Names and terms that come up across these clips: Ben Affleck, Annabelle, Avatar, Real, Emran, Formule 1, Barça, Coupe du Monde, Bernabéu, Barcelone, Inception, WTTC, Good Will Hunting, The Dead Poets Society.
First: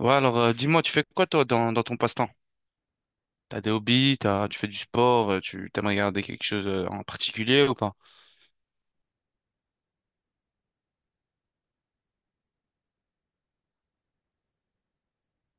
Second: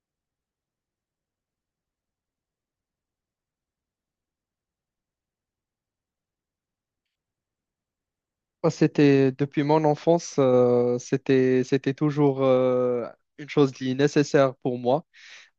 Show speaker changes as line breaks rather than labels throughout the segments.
Ouais, alors dis-moi, tu fais quoi toi dans ton passe-temps? T'as des hobbies, tu fais du sport, tu t'aimes regarder quelque chose en particulier ou pas?
Moi, c'était depuis mon enfance, c'était toujours une chose qui est nécessaire pour moi.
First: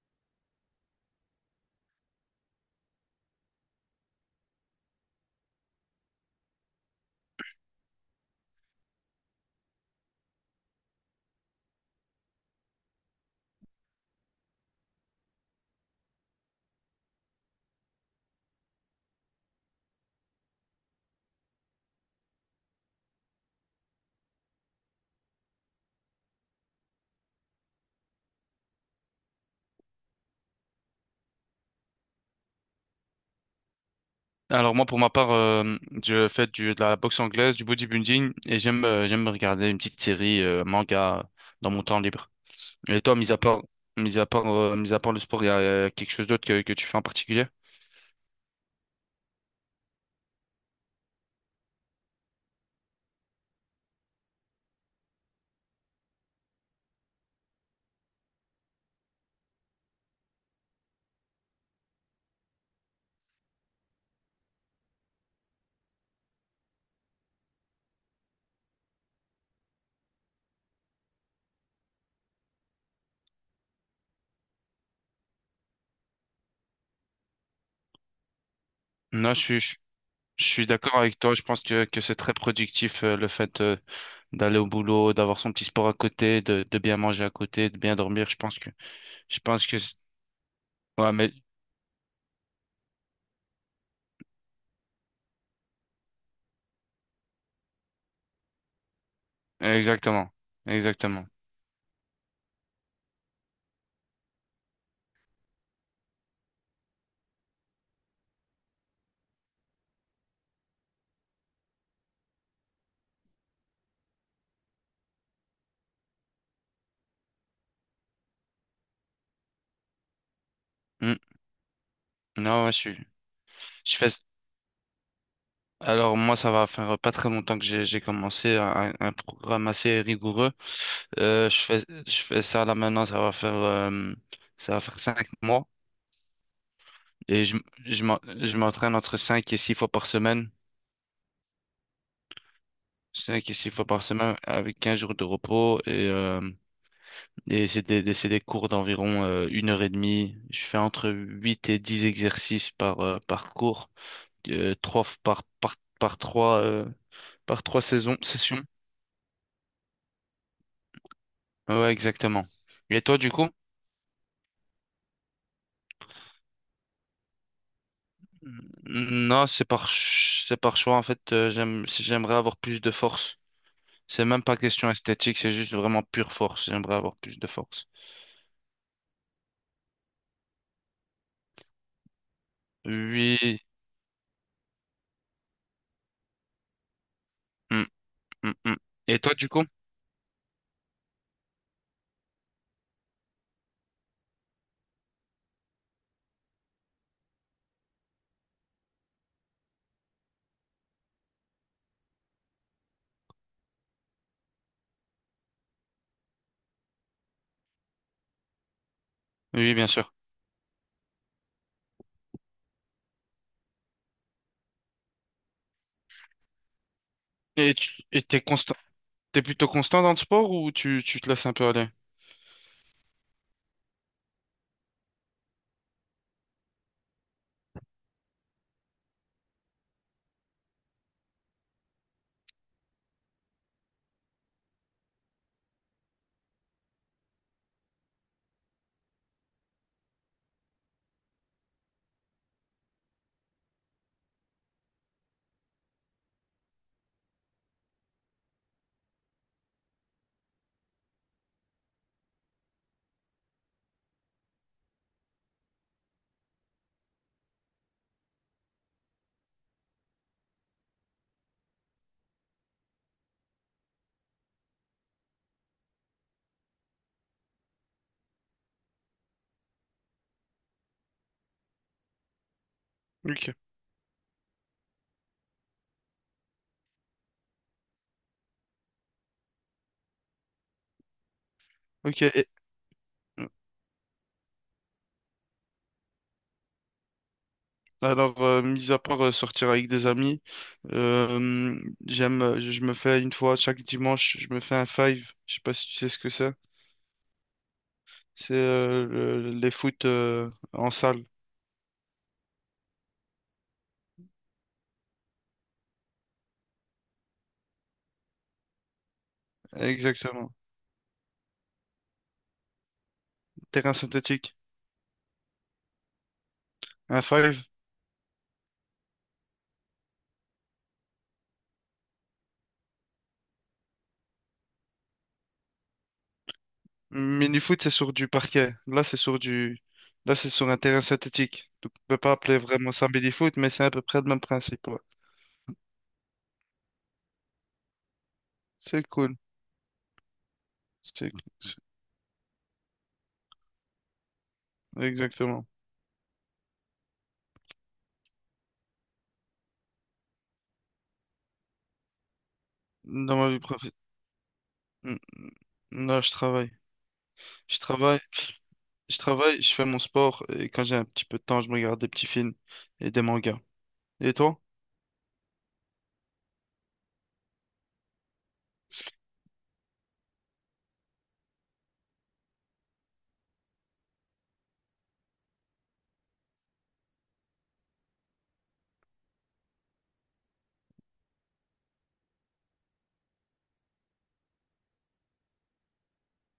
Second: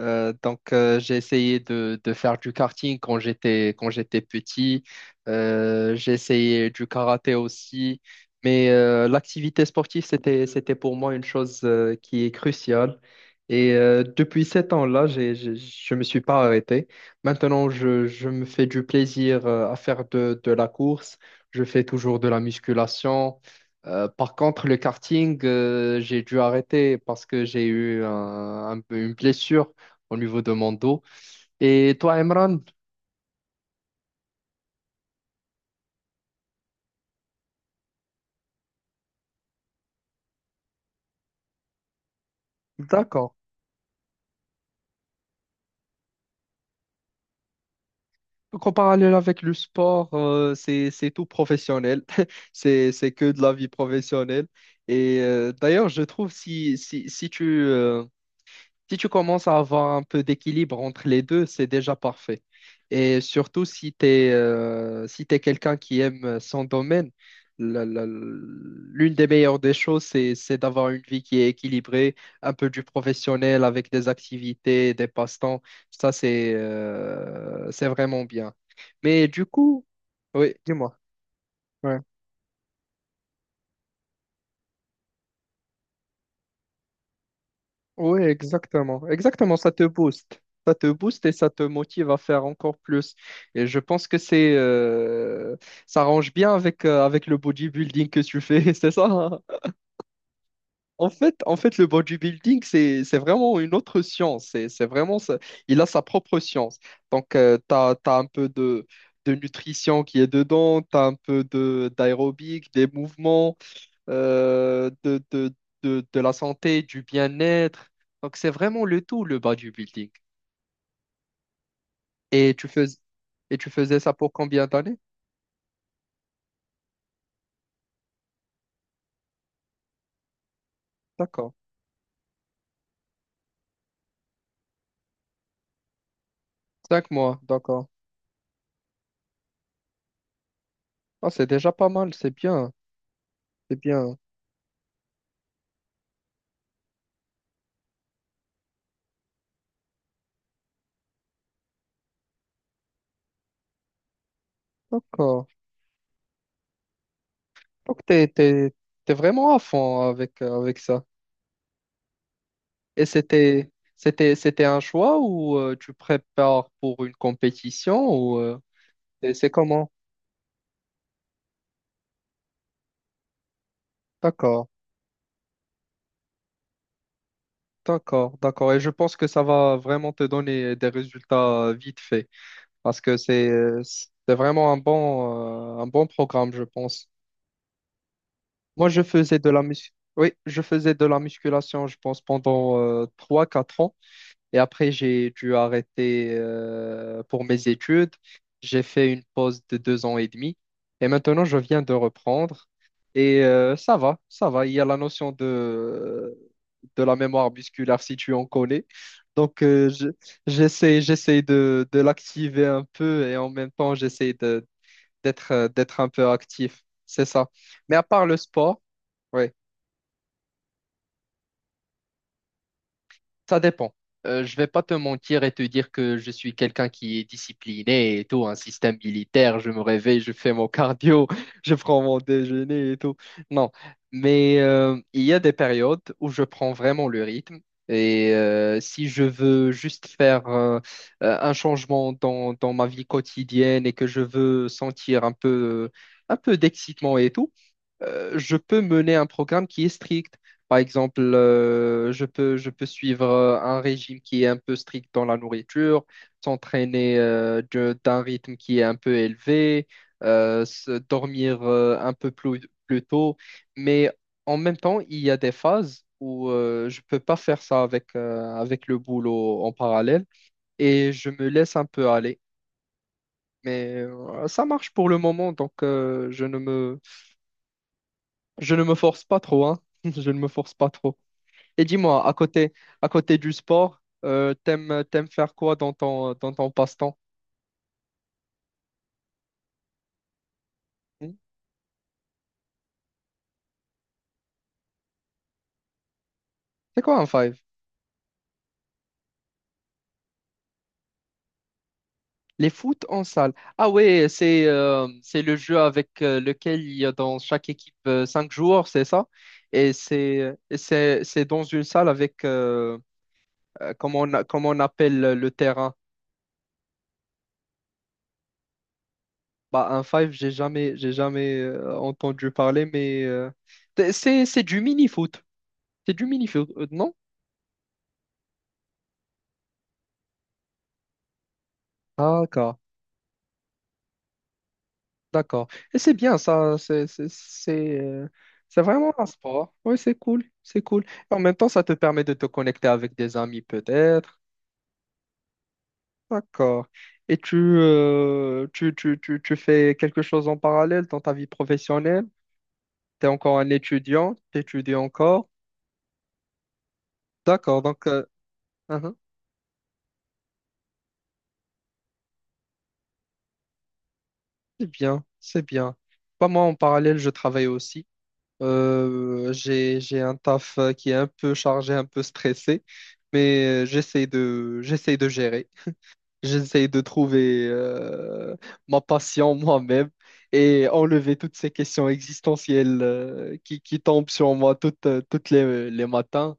J'ai essayé de faire du karting quand j'étais petit. J'ai essayé du karaté aussi. L'activité sportive, c'était pour moi une chose qui est cruciale. Depuis sept ans-là, je ne me suis pas arrêté. Maintenant, je me fais du plaisir à faire de la course. Je fais toujours de la musculation. Par contre, le karting, j'ai dû arrêter parce que j'ai eu un peu une blessure au niveau de mon dos. Et toi, Emran,
Alors moi, pour ma part, je fais de la boxe anglaise, du bodybuilding et j'aime regarder une petite série manga dans mon temps libre. Et toi,
d'accord.
mis à part le sport, il y a quelque chose d'autre que tu fais en particulier?
Donc, en parallèle avec le sport, c'est tout professionnel. C'est que de la vie professionnelle. D'ailleurs, je trouve si tu, si tu commences à avoir un peu d'équilibre entre les deux, c'est déjà parfait. Et surtout si tu es, si t'es quelqu'un qui aime son domaine, l'une des meilleures des choses, c'est d'avoir une vie qui est équilibrée, un peu du professionnel avec des activités, des passe-temps. Ça, c'est vraiment bien. Mais
Non,
du coup,
je
oui,
suis d'accord
dis-moi.
avec toi. Je pense que
Ouais.
que c'est très productif le fait, d'aller au boulot, d'avoir son petit sport à côté, de bien manger à côté, de bien
Oui,
dormir. Je pense que
exactement.
je
Exactement,
pense
ça te booste. Ça te
Ouais,
booste et
mais...
ça te motive à faire encore plus. Et je pense que c'est ça range bien avec, avec le bodybuilding que tu fais, c'est ça?
Exactement. Exactement.
En fait, le bodybuilding, c'est vraiment une autre science. C'est vraiment, il a sa propre science. Donc, tu as, un peu de nutrition qui est dedans, tu as un peu d'aérobic, des mouvements euh, de, de, de la santé, du bien-être. Donc, c'est vraiment le tout, le bodybuilding.
Hmm.
Et
Non,
tu
ouais, je
fais,
suis...
et tu
Je
faisais
fais...
ça pour combien d'années?
Alors moi, ça va faire pas très longtemps que j'ai commencé un programme assez rigoureux.
D'accord.
Je fais ça là maintenant, ça va faire cinq mois.
Cinq mois,
Et
d'accord.
je m'entraîne entre cinq et six fois par semaine.
Ah, c'est déjà pas mal, c'est bien,
Cinq et six
c'est
fois par
bien.
semaine avec 15 jours de repos. Et c'est des, c'est des cours d'environ une heure et demie. Je fais entre 8 et 10 exercices par cours. Trois f- par,
D'accord.
par, par trois
Donc,
saisons, sessions.
t'es vraiment à fond avec, avec ça.
Ouais, exactement. Et
Et
toi, du coup?
c'était, c'était un choix ou tu prépares pour une compétition ou et
Non,
c'est comment?
c'est par choix. En fait, j'aimerais avoir plus de force. C'est même pas
D'accord,
question esthétique, c'est juste vraiment pure force. J'aimerais avoir plus de force.
d'accord. Et je pense que ça va vraiment te donner des résultats vite fait, parce que
Oui.
c'est vraiment un bon programme, je pense.
Mm, mm, mm.
Moi, je
Et toi,
faisais
du
de la
coup?
mus- oui, je faisais de la musculation, je pense, pendant 3-4 ans. Et après, j'ai dû arrêter pour mes études. J'ai fait une pause de 2 ans et demi. Et maintenant, je viens de reprendre. Ça va, ça va. Il y a la notion de la mémoire musculaire, si tu en connais. Donc,
Oui, bien
euh, je-
sûr.
J'essaie de l'activer un peu et en même temps, j'essaie d'être un peu actif, c'est ça.
Et
Mais à
tu, et
part le
t'es constant,
sport,
t'es
ouais,
plutôt constant dans le sport ou tu te laisses un peu aller?
ça dépend. Je vais pas te mentir et te dire que je suis quelqu'un qui est discipliné et tout, un système militaire, je me réveille, je fais mon cardio, je prends mon déjeuner et tout. Non, mais il y a des périodes où je prends vraiment le rythme. Si je veux juste faire un changement dans ma vie quotidienne et que je veux sentir un peu d'excitement et tout, je peux mener un programme qui est strict. Par exemple, je peux suivre un régime qui est un peu strict dans la nourriture, s'entraîner d'un rythme qui est un peu élevé, dormir un peu plus, plus tôt. Mais en même temps, il y a des phases où je ne peux pas faire ça avec, avec le boulot en parallèle et je me laisse un peu aller.
Ok.
Mais ça marche pour le moment, donc je ne me force pas trop, hein. Je ne me force pas trop. Et
Ok.
dis-moi, à côté du sport, t'aimes faire quoi dans ton passe-temps?
Alors, mis à part sortir avec des amis,
Hmm.
euh, je me fais une fois chaque dimanche, je me fais un five. Je sais pas si tu sais ce que c'est.
C'est quoi un five?
C'est les foot en salle.
Les foot en salle. Ah ouais, c'est le jeu avec lequel il y a dans chaque équipe cinq joueurs, c'est ça? Et
Exactement.
c'est dans une salle avec
Terrain synthétique.
comment on appelle le terrain?
Un five.
Bah un five, j'ai jamais entendu parler, mais c'est du mini foot. C'est du mini foot, non?
Mini-foot, c'est sur du parquet. Là, là, c'est sur un terrain synthétique. Donc, on peut pas appeler
D'accord,
vraiment ça mini-foot, mais c'est à peu près le même principe. Ouais.
d'accord. Et c'est bien ça, c'est
C'est
vraiment un
cool.
sport. Oui, c'est cool, c'est cool.
C'est,
Et en même temps,
c'est-
ça te permet de te connecter avec des amis peut-être.
exactement.
D'accord. Tu fais quelque chose en parallèle dans ta vie professionnelle? Tu es
Dans ma
encore
vie
un
professionnelle,
étudiant, tu étudies encore.
non, je travaille. Je
D'accord, donc
travaille.
uhum,
Je travaille, je fais mon sport et quand j'ai un petit peu de temps, je me regarde des petits films et des mangas. Et toi?
c'est bien, c'est bien. Pas moi, en parallèle, je travaille aussi. J'ai un taf qui est un peu chargé, un peu stressé, mais j'essaie de gérer. J'essaie de trouver ma passion moi-même et enlever toutes ces questions existentielles qui tombent sur moi toutes les matins.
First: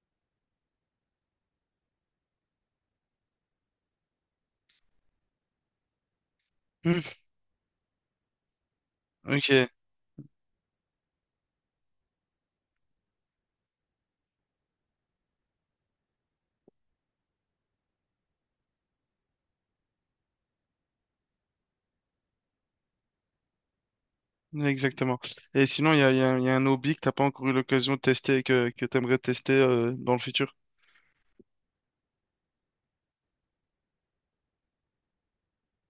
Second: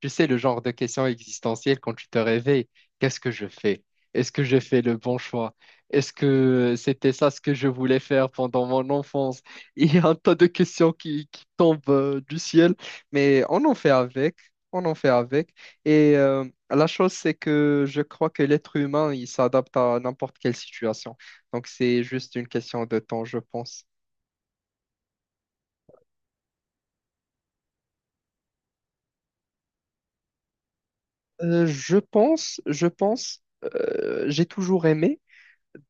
Tu sais, le genre de questions existentielles quand tu te réveilles, qu'est-ce que je fais? Est-ce que j'ai fait le bon choix? Est-ce que
Hmm,
c'était ça ce que je voulais faire pendant mon enfance?
ok,
Il y a un tas de questions qui tombent du ciel, mais on en fait avec, on en fait avec. Et euh, la chose, c'est que je crois que l'être humain, il s'adapte à n'importe quelle situation. Donc, c'est juste une question de temps, je pense.
exactement. Et sinon, il y a un il y a un hobby que t'as pas encore eu l'occasion de tester et que t'aimerais tester dans le futur?
Je pense, j'ai toujours aimé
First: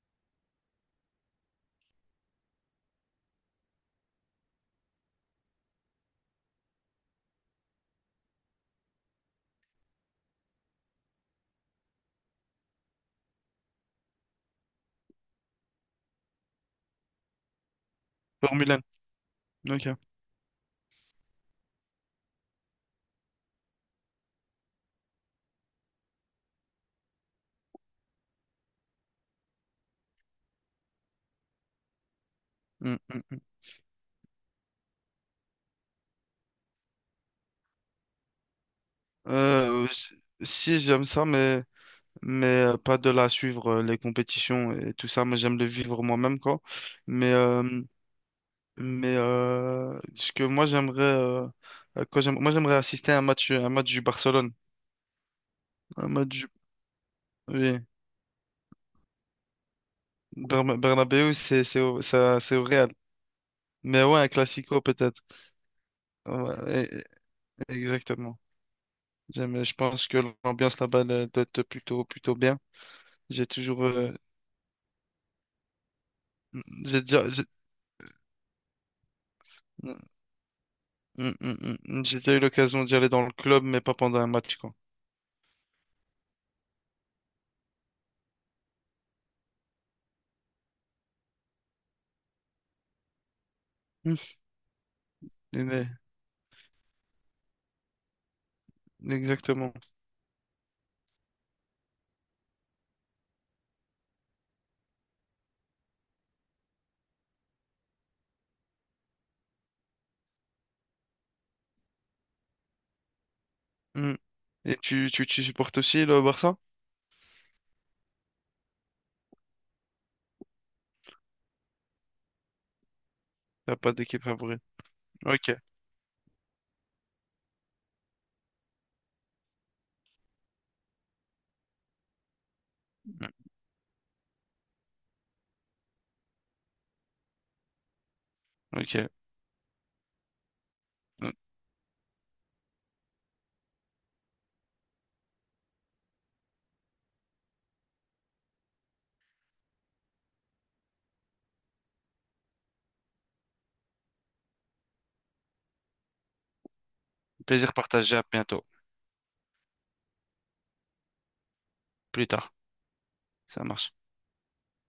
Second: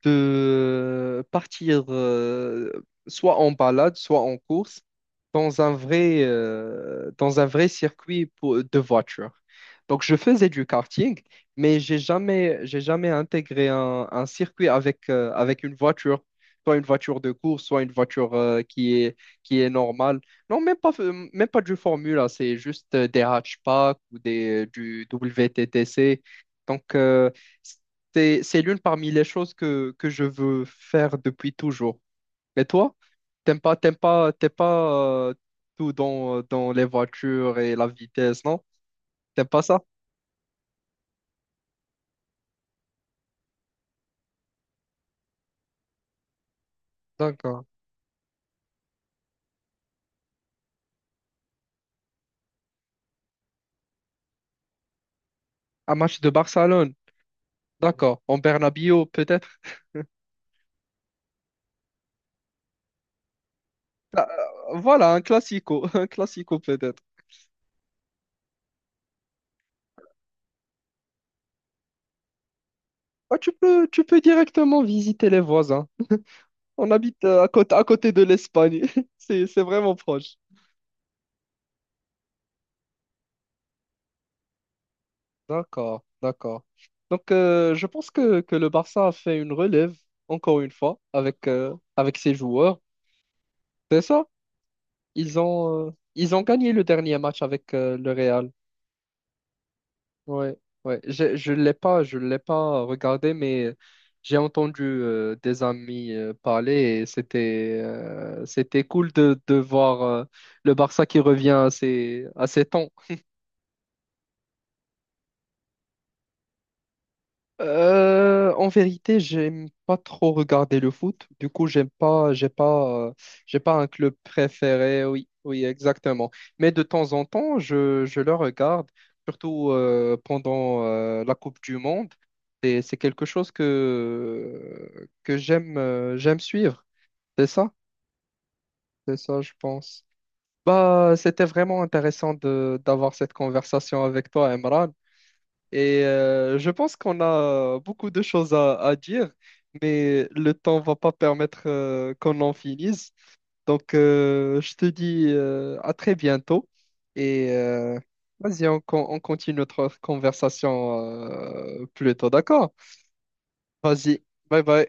de partir soit en balade, soit en course dans un vrai de voiture. Donc, je faisais du karting, mais j'ai jamais intégré un circuit avec, avec une voiture, soit une voiture de course, soit une voiture
Formule 1.
qui est
Ok.
normale. Non, même pas du Formule, A, c'est juste des hatchbacks ou des, du WTTC. Donc, c'est l'une parmi les choses que je veux faire depuis toujours. Et toi,
Hmm, hmm.
t'aimes pas tout dans, dans les voitures et la vitesse, non? T'aimes pas ça?
Euh, s- si j'aime ça, mais pas de la suivre les compétitions et tout ça. Moi, j'aime le vivre moi-même, quoi. Mais
D'accord.
euh, mais ce que moi j'aimerais quand j'aime- moi j'aimerais assister à un match du Barcelone.
Un
Un
match de
match
Barcelone,
Oui,
d'accord. En Bernabéu, peut-être.
Bernabéu, c'est au Real. Mais ouais,
Ah,
un classico
voilà, un
peut-être.
classico, un classico
Ouais,
peut-être.
e- e- exactement. Je pense que l'ambiance là-bas elle doit être plutôt bien.
Ah,
J'ai toujours,
tu peux directement visiter les voisins. On
j'ai
habite
déjà, j'ai
à côté de l'Espagne. C'est vraiment
Mm,
proche.
mm, mm, mm. J'ai déjà eu l'occasion d'y aller dans le club, mais pas pendant un match, quoi.
D'accord, d'accord. Donc, je pense que le Barça a fait une relève, encore une fois, avec, avec ses joueurs. C'est
Mm.
ça?
Et- mais-
Ils ont gagné le dernier match avec le Real.
Exactement.
Ouais, ouais. Je l'ai pas, je l'ai pas regardé, mais j'ai entendu des amis parler et c'était cool de voir le Barça qui revient à ses temps.
Mm. Et tu supportes aussi le Barça?
En vérité, j'aime pas trop regarder le foot. Du coup, j'aime pas, j'ai pas, j'ai pas
T'as
un
pas
club
d'équipe favorite.
préféré. Oui,
Ok,
oui, exactement. Mais de temps en temps, je le regarde, surtout pendant la Coupe du Monde. Et c'est quelque chose que j'aime, j'aime suivre. C'est ça,
ok.
c'est ça, je pense. Bah,
Mm.
c'était vraiment intéressant de d'avoir cette conversation avec toi, Emran. Je pense qu'on a beaucoup de choses à dire, mais le temps va pas permettre qu'on en finisse. Donc, je te dis à très bientôt. Et
Plaisir
euh,
partagé, à bientôt.
Vas-y, on continue notre conversation plus
Plus
tôt,
tard,
d'accord?
ça marche.
Vas-y, bye bye.